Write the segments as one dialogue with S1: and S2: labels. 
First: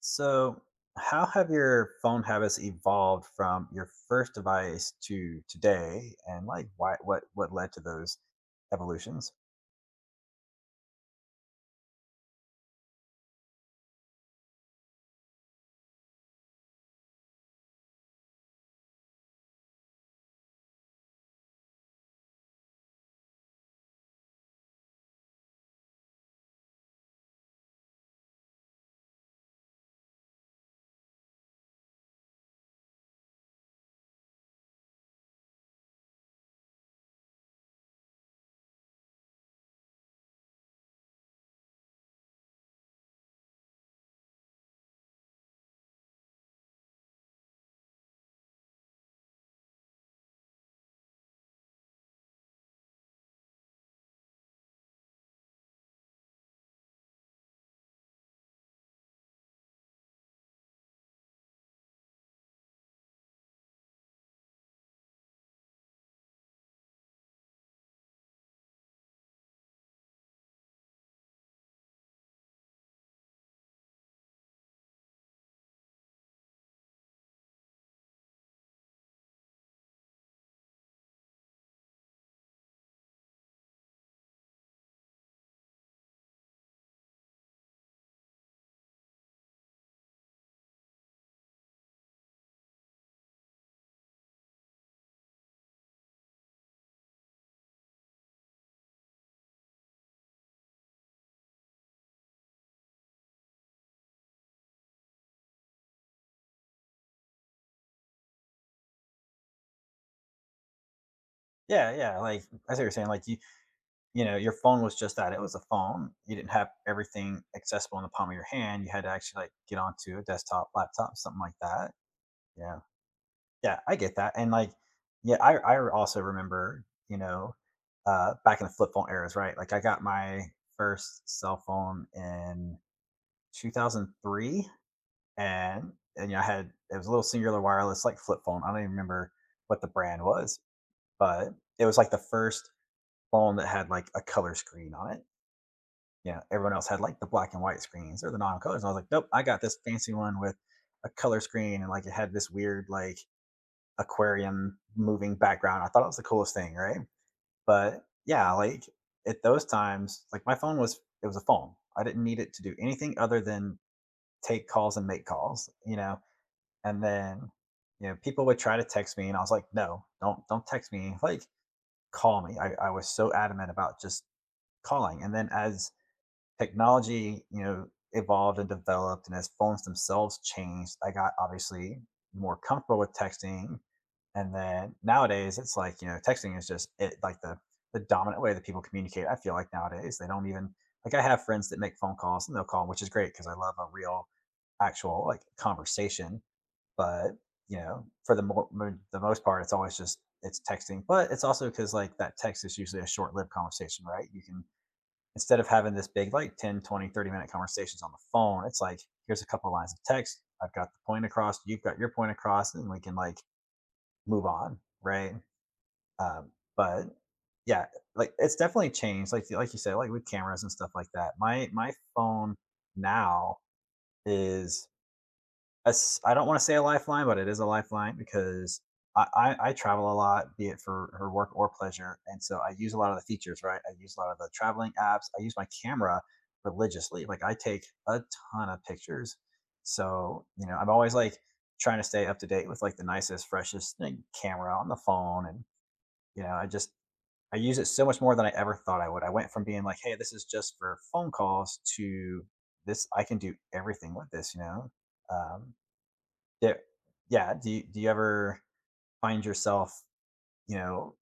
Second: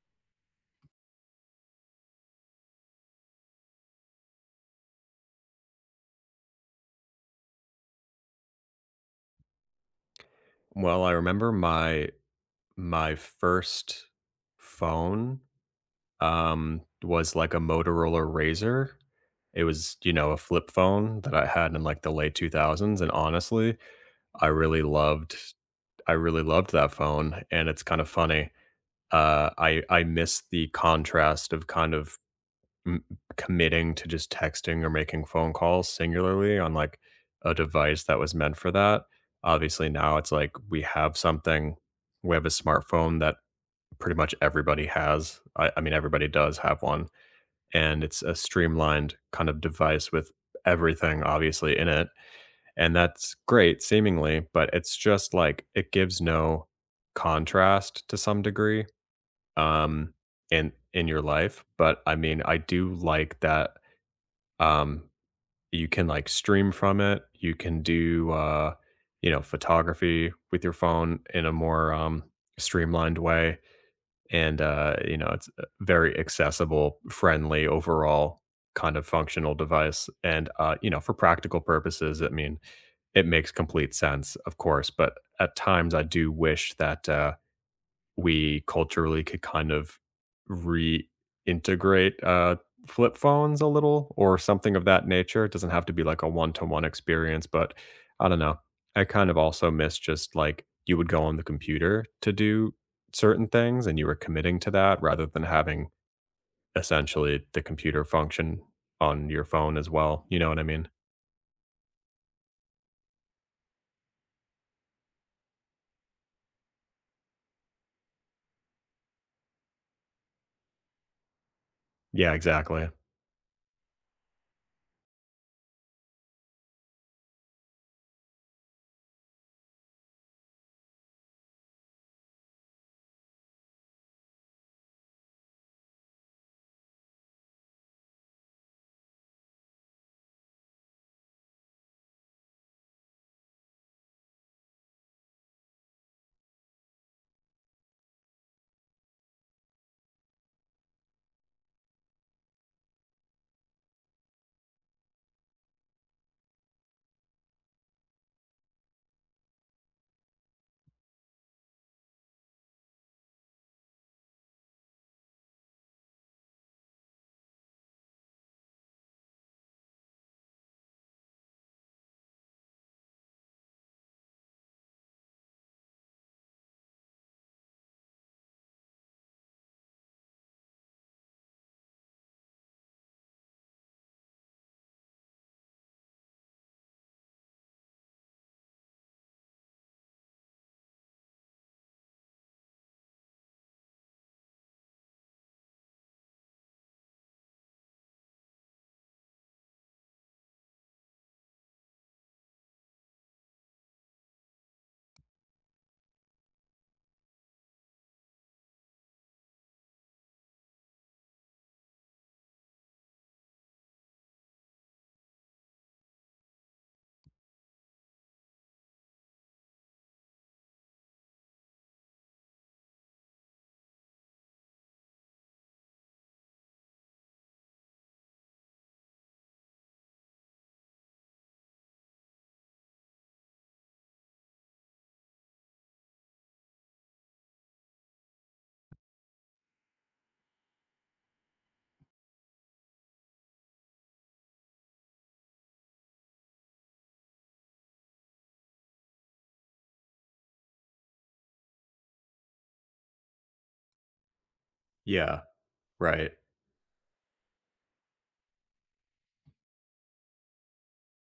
S1: So, how have your phone habits evolved from your first device to today, and like why what led to those evolutions?
S2: Well, I remember my first phone, was like a Motorola Razor. It was, you know, a flip phone that I had in, like, the late 2000s, and honestly, I really loved I really loved that phone, and it's kind of funny. I miss the contrast of kind of M committing to just texting or making phone calls singularly on, like, a device that was meant for that. Obviously, now it's like we have a smartphone that pretty much everybody has. I mean, everybody does have one, and it's a streamlined kind of device with everything obviously in it, and that's great seemingly, but it's just like it gives no contrast to some degree, um, in your life, but, I mean, I do like that um, you can like stream from it. You can do, you know, photography with your phone in a more streamlined way. And, you know, it's a very accessible, friendly overall kind of functional device. And, you know, for practical purposes, I mean, it makes complete sense, of course. But at times I do wish that, we culturally could kind of reintegrate flip phones a little or something of that nature. It doesn't have to be like a one to one experience, but I don't know. I kind of also miss just like you would go on the computer to do certain things and you were committing to that rather than having essentially the computer function on your phone as well. You know what I mean?
S1: Yeah, yeah. Like as you were saying, like you know your phone was just that. It was a phone. You didn't have everything accessible in the palm of your hand. You had to actually like get onto a desktop, laptop, something like that.
S2: Yeah,
S1: Yeah,
S2: exactly.
S1: yeah. I get that. And like yeah, I also remember you know back in the flip phone eras, right? Like I got my first cell phone in 2003 and and yeah, I had it was a little singular wireless like flip phone. I don't even remember what the brand was, but it was like the first phone that had like a color screen on it. Yeah, everyone else had like the black and white screens or the non-colors. And I was like, nope, I got this fancy one with a color screen and like it had this weird like aquarium moving background. I thought it was the coolest thing, right? But yeah, like at those times, like my phone was a phone. I didn't need it to do anything other than take calls and make calls. And then, people would try to text me and I was like, no, don't text me. Like call me. I was so adamant about just calling. And then as technology, evolved and developed and as phones themselves changed, I got obviously more comfortable with texting. And then nowadays it's like, texting is just it like the dominant way that people communicate. I feel like nowadays they don't even like I have friends that make phone calls and they'll call, which is great because I love a real actual like conversation, but for the the most part, it's always just it's texting. But it's also because like that text is usually a short-lived conversation, right? You can, instead of having this big like 10, 20, 30 minute conversations on the phone, it's like here's a couple of lines of text. I've got the point across. You've got your point across, and we can like move on, right? Um, but yeah, like it's definitely changed. Like you said, like with cameras and stuff like that. My phone now is I don't want to say a lifeline, but it is a lifeline because I travel a lot, be it for work or pleasure. And so I use a lot of the features, right? I use a lot of the traveling apps. I use my camera religiously. Like I take a ton of pictures. So, I'm always like trying to stay up to date with like the nicest, freshest thing, camera on the phone. And, you know, I just, I use it so much more than I ever thought I would. I went from being like, hey, this is just for phone calls to this, I can do everything with this, you know?
S2: Yeah,
S1: Um,
S2: right.
S1: yeah. Yeah, do you ever find yourself, you know,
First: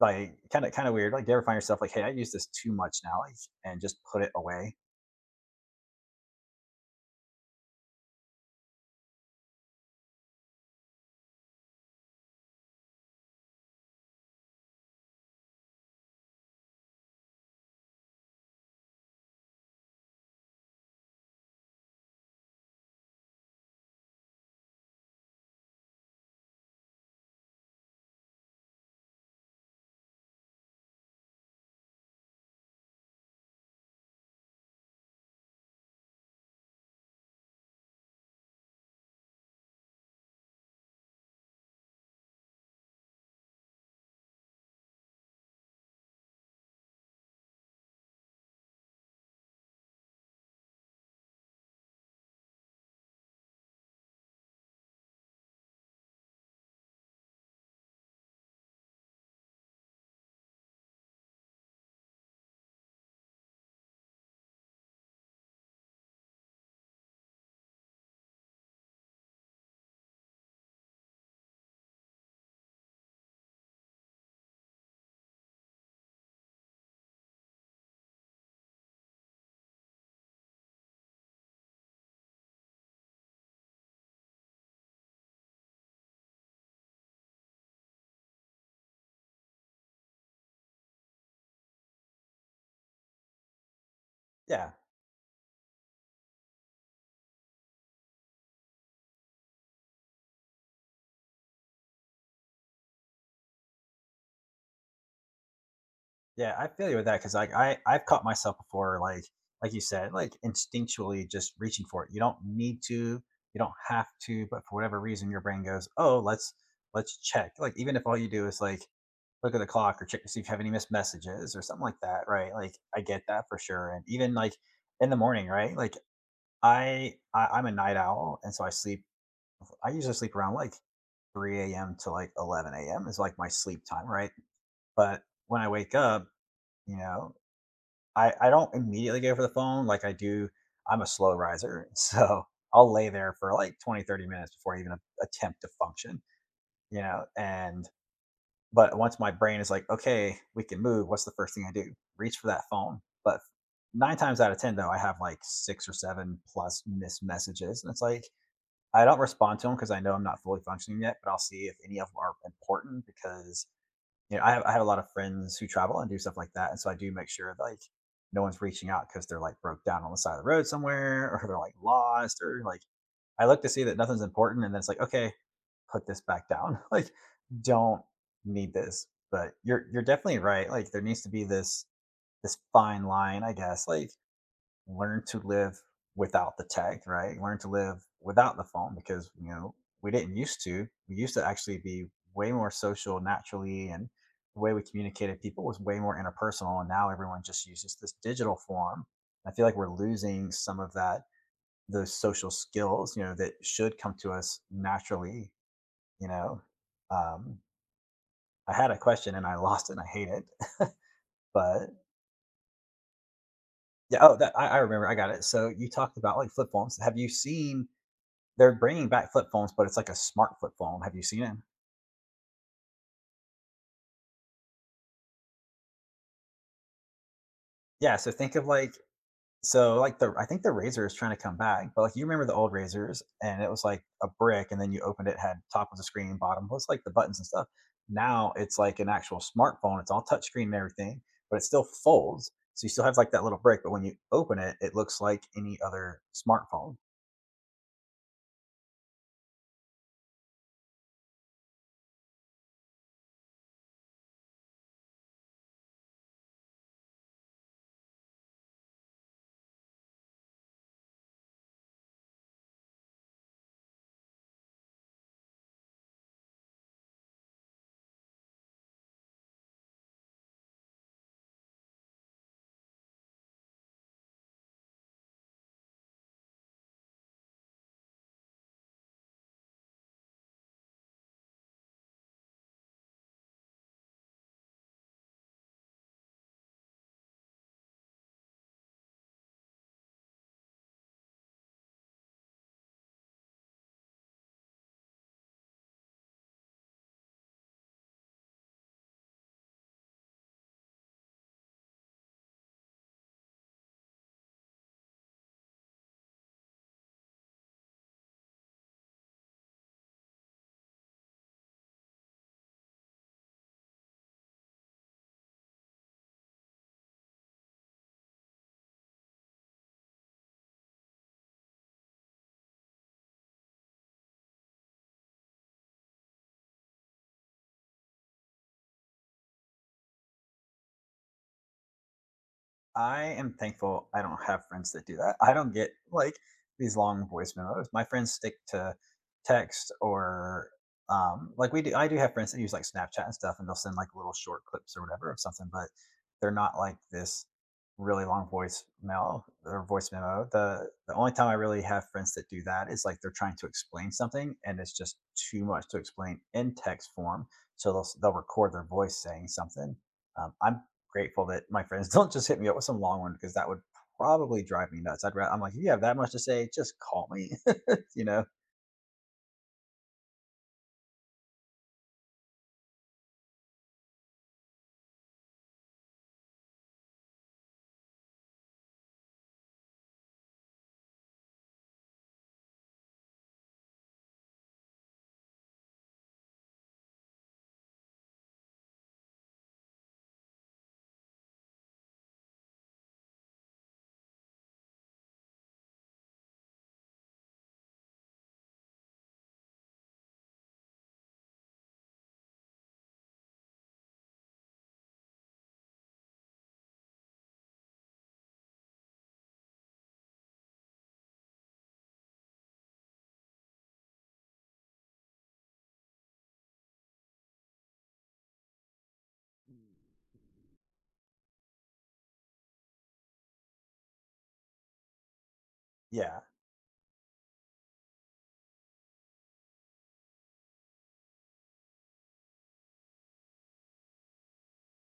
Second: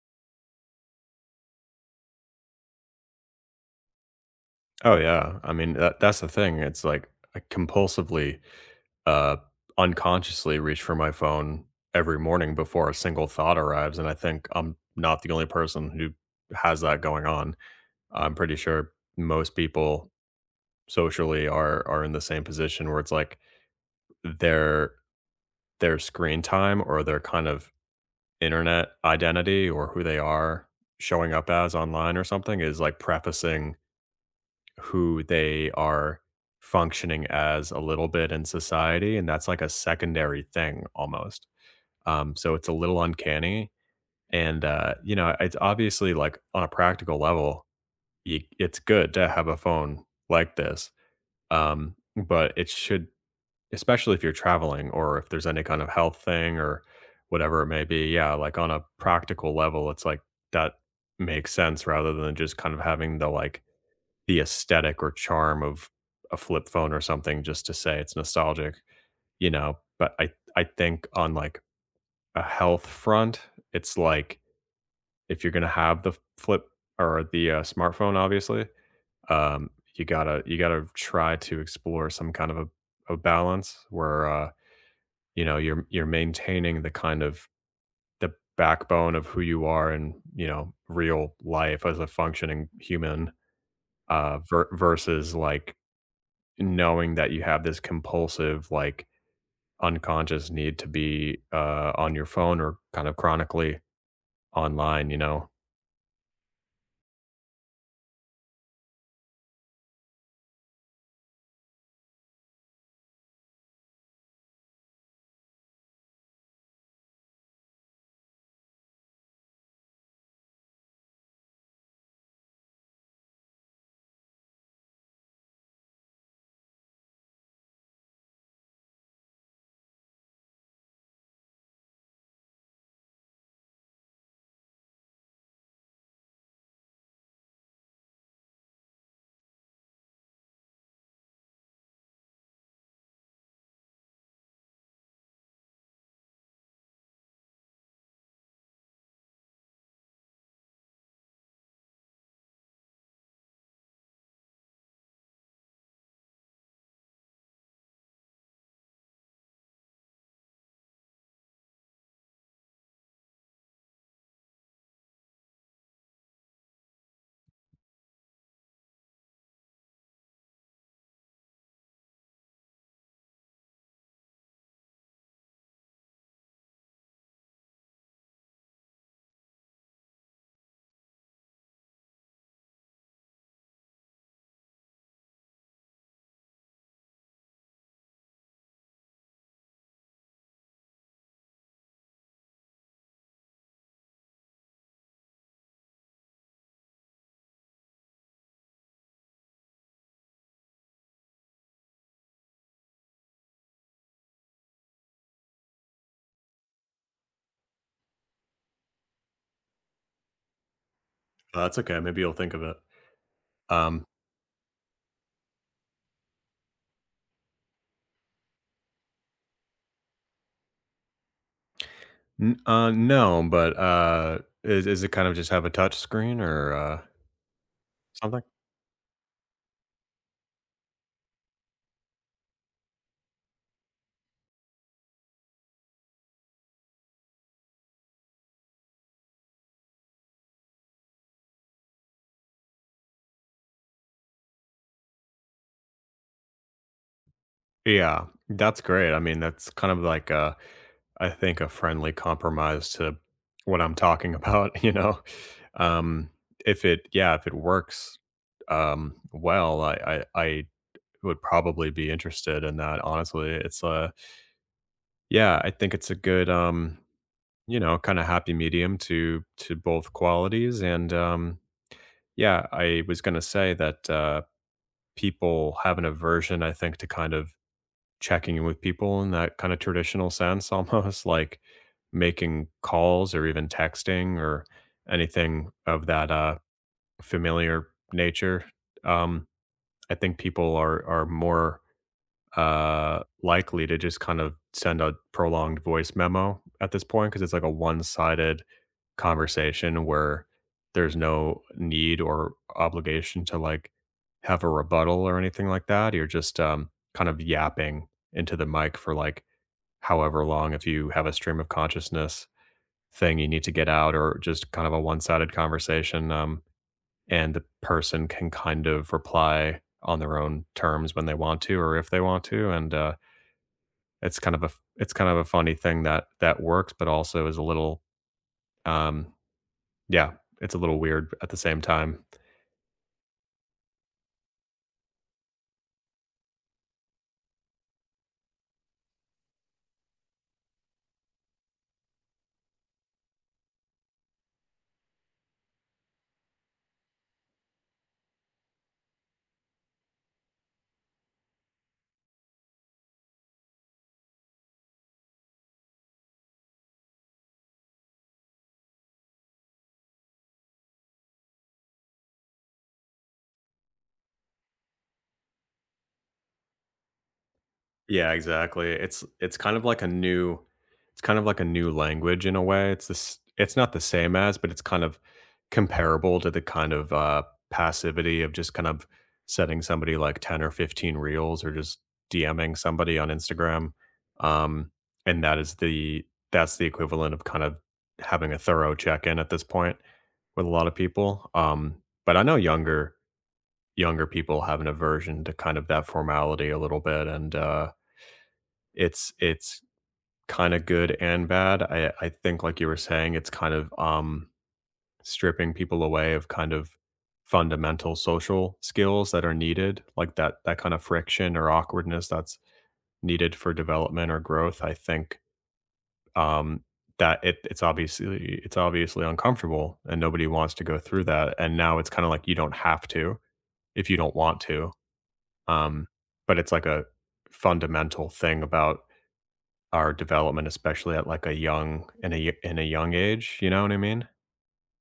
S1: like, kinda weird, like, do you ever find yourself like, "Hey, I use this too much now," like, and just put it away?
S2: Oh yeah. I mean that's the thing. It's like I compulsively uh, unconsciously reach for my phone every morning before a single thought arrives, and I think I'm not the only person who has that going on. I'm pretty sure most people socially are in the same position where it's like their their screen time or their kind of internet identity or who they are showing up as online or something is like prefacing who they are functioning as a little bit in society, and that's like a secondary thing almost. So it's a little uncanny. And, you know, it's obviously like on a practical level, you, it's good to have a phone like this. But it should, especially if you're traveling or if there's any kind of health thing or whatever it may be. Yeah. Like on a practical level, it's like that makes sense rather than just kind of having the like the aesthetic or charm of a flip phone or something just to say it's nostalgic, you know. I think on like a health front, it's like if you're gonna have the flip or the smartphone, obviously, um, you gotta try to explore some kind of a balance where you know you're maintaining the kind of the backbone of who you are in you know real life as a functioning human
S1: Yeah.
S2: versus like knowing that you have this compulsive like unconscious need to be on your phone or kind of chronically online. You know,
S1: Yeah, I feel you with that because like, I've caught myself before, like you said, like, instinctually just reaching for it. You don't need to, you don't have to, but for whatever reason, your brain goes, "Oh, let's check." Like, even if all you do is, like, look at the clock or check to see if you have any missed messages or something like that, right? Like, I get that for sure, and even, like, in the morning, right? Like I'm a night owl, and so I sleep. I usually sleep around like 3 a.m. to like 11 a.m. is like my sleep time, right? But when I wake up, you know, I don't immediately go for the phone like I do. I'm a slow riser, so I'll lay there for like 20, 30 minutes before I even attempt to function. And but once my brain is like, okay, we can move. What's the first thing I do? Reach for that phone. But nine times out of ten, though, I have like six or seven plus missed messages, and it's like I don't respond to them because I know I'm not fully functioning yet, but I'll see if any of them are important because I have a lot of friends who travel and do stuff like that, and so I do make sure like no one's reaching out because they're like broke down on the side of the road somewhere or they're like lost or like I look to see that nothing's important, and then it's like okay, put this back down. Like, don't need this, but you're definitely right. Like, there needs to be this fine line, I guess. Like, learn to live without the tech, right? Learn to live without the phone because we didn't used to. We used to actually be way more social naturally, and the way we communicated people was way more interpersonal. And now everyone just uses this digital form. I feel like we're losing some of that, those social skills, that should come to us naturally. You know, um, I had a question and I lost it, and I hate it,
S2: oh, that's
S1: but
S2: okay. Maybe you'll think of it. Um,
S1: yeah. Oh, that I remember. I got it. So you talked about like flip phones. Have you seen, they're bringing back flip phones, but it's like a smart flip phone. Have you seen it?
S2: no, but is it kind of just have a touch screen or
S1: Yeah. So
S2: something?
S1: think of like, so like the, I think the razor is trying to come back, but like you remember the old razors and it was like a brick, and then you opened it, had top of the screen, bottom was like the buttons and stuff. Now it's like an actual smartphone. It's all touchscreen and everything, but it still folds. So you still have like that little brick, but when you open it, it looks like any other smartphone.
S2: Yeah, that's great. I mean, that's kind of like I think a friendly compromise to what I'm talking about. You know, um, if it yeah, if it works well, I would probably be interested in that. Honestly, it's yeah, I think it's a good you know kind of happy medium to both qualities and um. Yeah, I was going to say that, people have an aversion, I think, to kind of checking in with people in that kind of traditional sense, almost like making calls or even texting or anything of that familiar nature. Um, I think people are more likely to just kind of send a prolonged voice memo at this point because it's like a one-sided conversation where there's no need or obligation to like have a rebuttal or anything like that. You're just kind of yapping into the mic for like however long if you have a stream of consciousness thing you need to get out or just kind of a one-sided conversation, and the person can kind of reply on their own terms when they want to or if they want to, and it's kind of a it's kind of a funny thing that that works, but also is a little, um yeah, it's a little weird at the same time.
S1: I am thankful I don't have friends that do that. I don't get like these long voice memos. My friends stick to text, or like, we do I do have friends that use like Snapchat and stuff and they'll send like little short clips or whatever of something, but they're not like this really long voice mail or voice memo. The only time I really have friends that do that is like they're trying to explain something and it's just too much to explain in text form. So they'll they'll record their voice saying something. I'm grateful that my friends don't just hit me up with some long one because that would probably drive me nuts. I'm like, if you have that much to say, just call me. You
S2: Yeah,
S1: know?
S2: exactly. It's kind of like a new language in a way. It's not the same as, but it's kind of comparable to the kind of passivity of just kind of setting somebody like 10 or 15 reels or just DMing somebody on Instagram. Um and that is the That's the equivalent of kind of having a thorough check-in at this point with a lot of people. But I know younger people have an aversion to kind of that formality a little bit, and it's kinda good and bad. I think like you were saying, it's kind of, stripping people away of kind of fundamental social skills that are needed, like that kind of friction or awkwardness that's needed for development or growth. I think, um, that it it's obviously uncomfortable and nobody wants to go through that, and now it's kinda like you don't have to if you don't want to, um,
S1: Yeah.
S2: but it's like a fundamental thing about our development, especially at like a young in a y in a young age, you know what I mean?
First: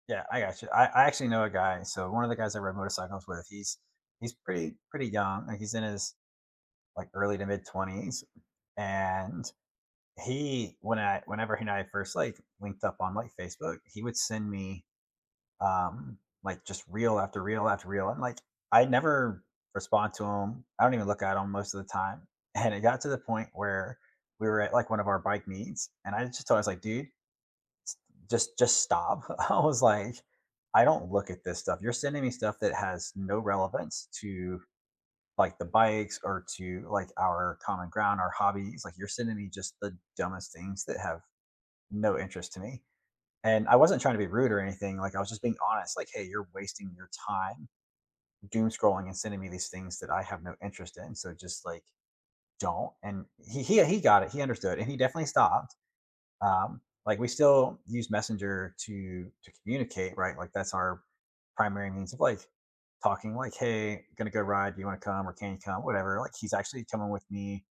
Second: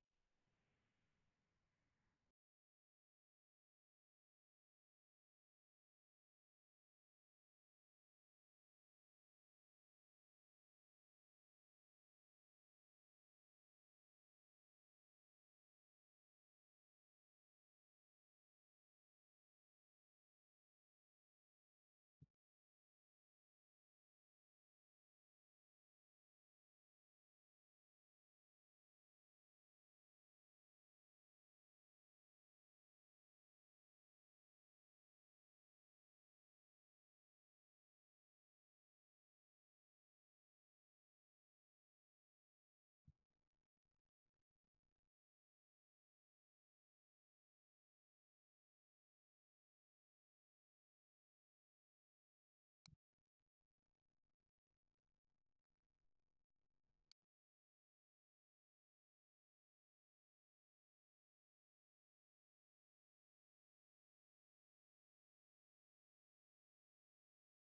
S1: Yeah, I got you. I actually know a guy. So one of the guys I ride motorcycles with, he's pretty pretty young. Like he's in his like early to mid twenties. And he when I whenever he and I first like linked up on like Facebook, he would send me um, like just reel after reel after reel. And like I never respond to them. I don't even look at them most of the time. And it got to the point where we were at like one of our bike meets, and I was like, dude, just stop. I was like, I don't look at this stuff. You're sending me stuff that has no relevance to like the bikes or to like our common ground, our hobbies. Like, you're sending me just the dumbest things that have no interest to me, and I wasn't trying to be rude or anything. Like, I was just being honest. Like, hey, you're wasting your time doom scrolling and sending me these things that I have no interest in. So just like, don't. And he got it. He understood, and he definitely stopped. Um, like, we still use Messenger to communicate, right? Like, that's our primary means of like talking. Like, hey, gonna go ride. Do you want to come or can you come? Whatever. Like, he's actually coming with me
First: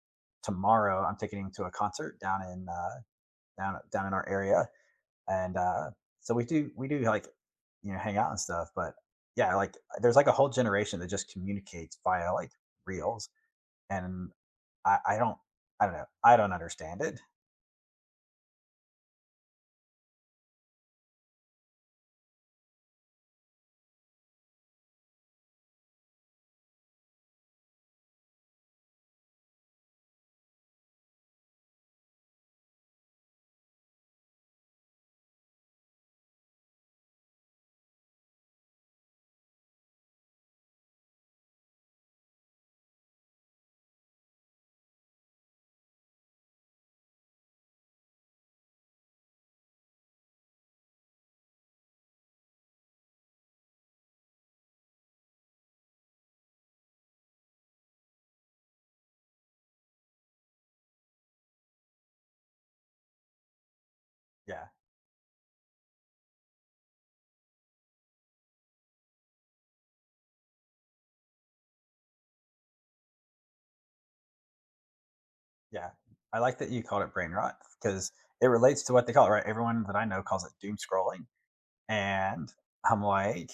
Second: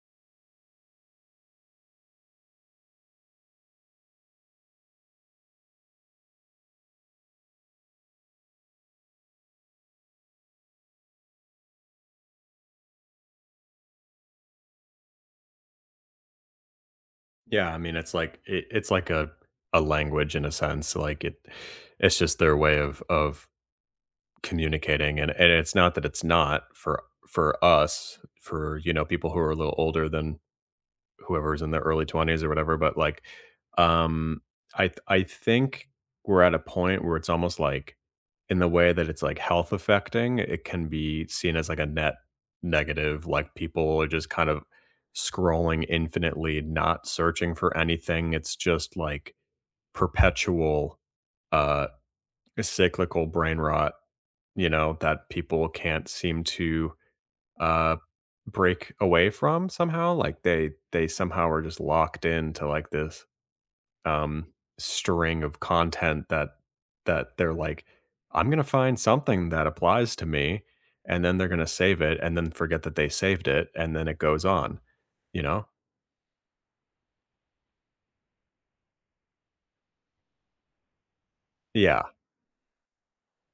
S1: tomorrow. I'm taking him to a concert down in down in our area, and so we do like, hang out and stuff, but yeah, like there's like a whole generation that just communicates via like reels, and I don't, I don't know, I don't understand it.
S2: Yeah, I mean, it's like a language in a sense, like it it's just their way of communicating, and it's not that it's not for us, for, you know, people who are a little older than whoever's in their early 20s or whatever, but, like, um, I think we're at a point where it's almost like in the way that it's, like, health affecting, it can be seen as, like, a net negative, like, people are just kind of scrolling infinitely, not searching for anything. It's just, like, perpetual, uh, cyclical brain rot, you know, that people can't seem to uh, break away from somehow. Like they somehow are just locked into like this um
S1: Yeah,
S2: string of content that that they're like, I'm gonna find something that applies to me, and then they're gonna save it and then forget that they saved it, and then it goes on, you know?
S1: yeah, I like that you called it brain rot, because it relates to what they call it, right? Everyone that I know calls it doom scrolling,
S2: Yeah.
S1: and I'm like,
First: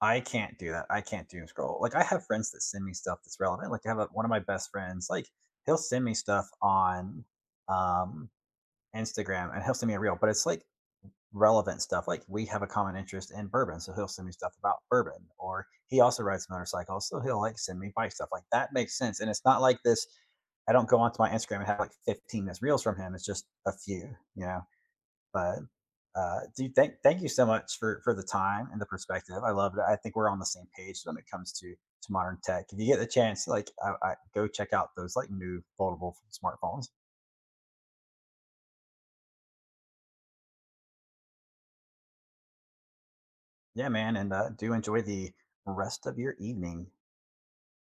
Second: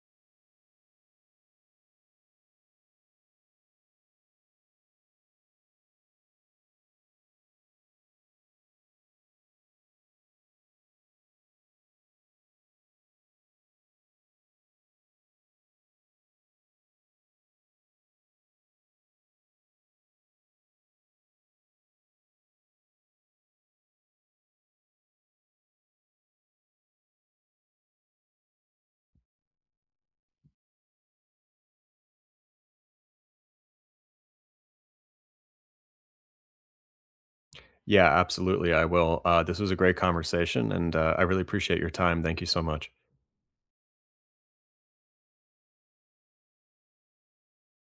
S1: I can't do that. I can't doom scroll. Like, I have friends that send me stuff that's relevant. Like, one of my best friends, like, he'll send me stuff on um Instagram and he'll send me a reel, but it's like relevant stuff. Like, we have a common interest in bourbon, so he'll send me stuff about bourbon. Or he also rides motorcycles, so he'll like send me bike stuff. Like, that makes sense, and it's not like this. I don't go onto my Instagram and have like 15 missed reels from him. It's just a few, you know. But do thank you so much for the time and the perspective. I love it. I think we're on the same page when it comes to modern tech. If you get the chance, like, I go check out those like new foldable smartphones.
S2: Yeah, absolutely. I will. This was a great conversation, and I really appreciate your time. Thank you so much.
S1: Yeah, man, and do enjoy the rest of your evening.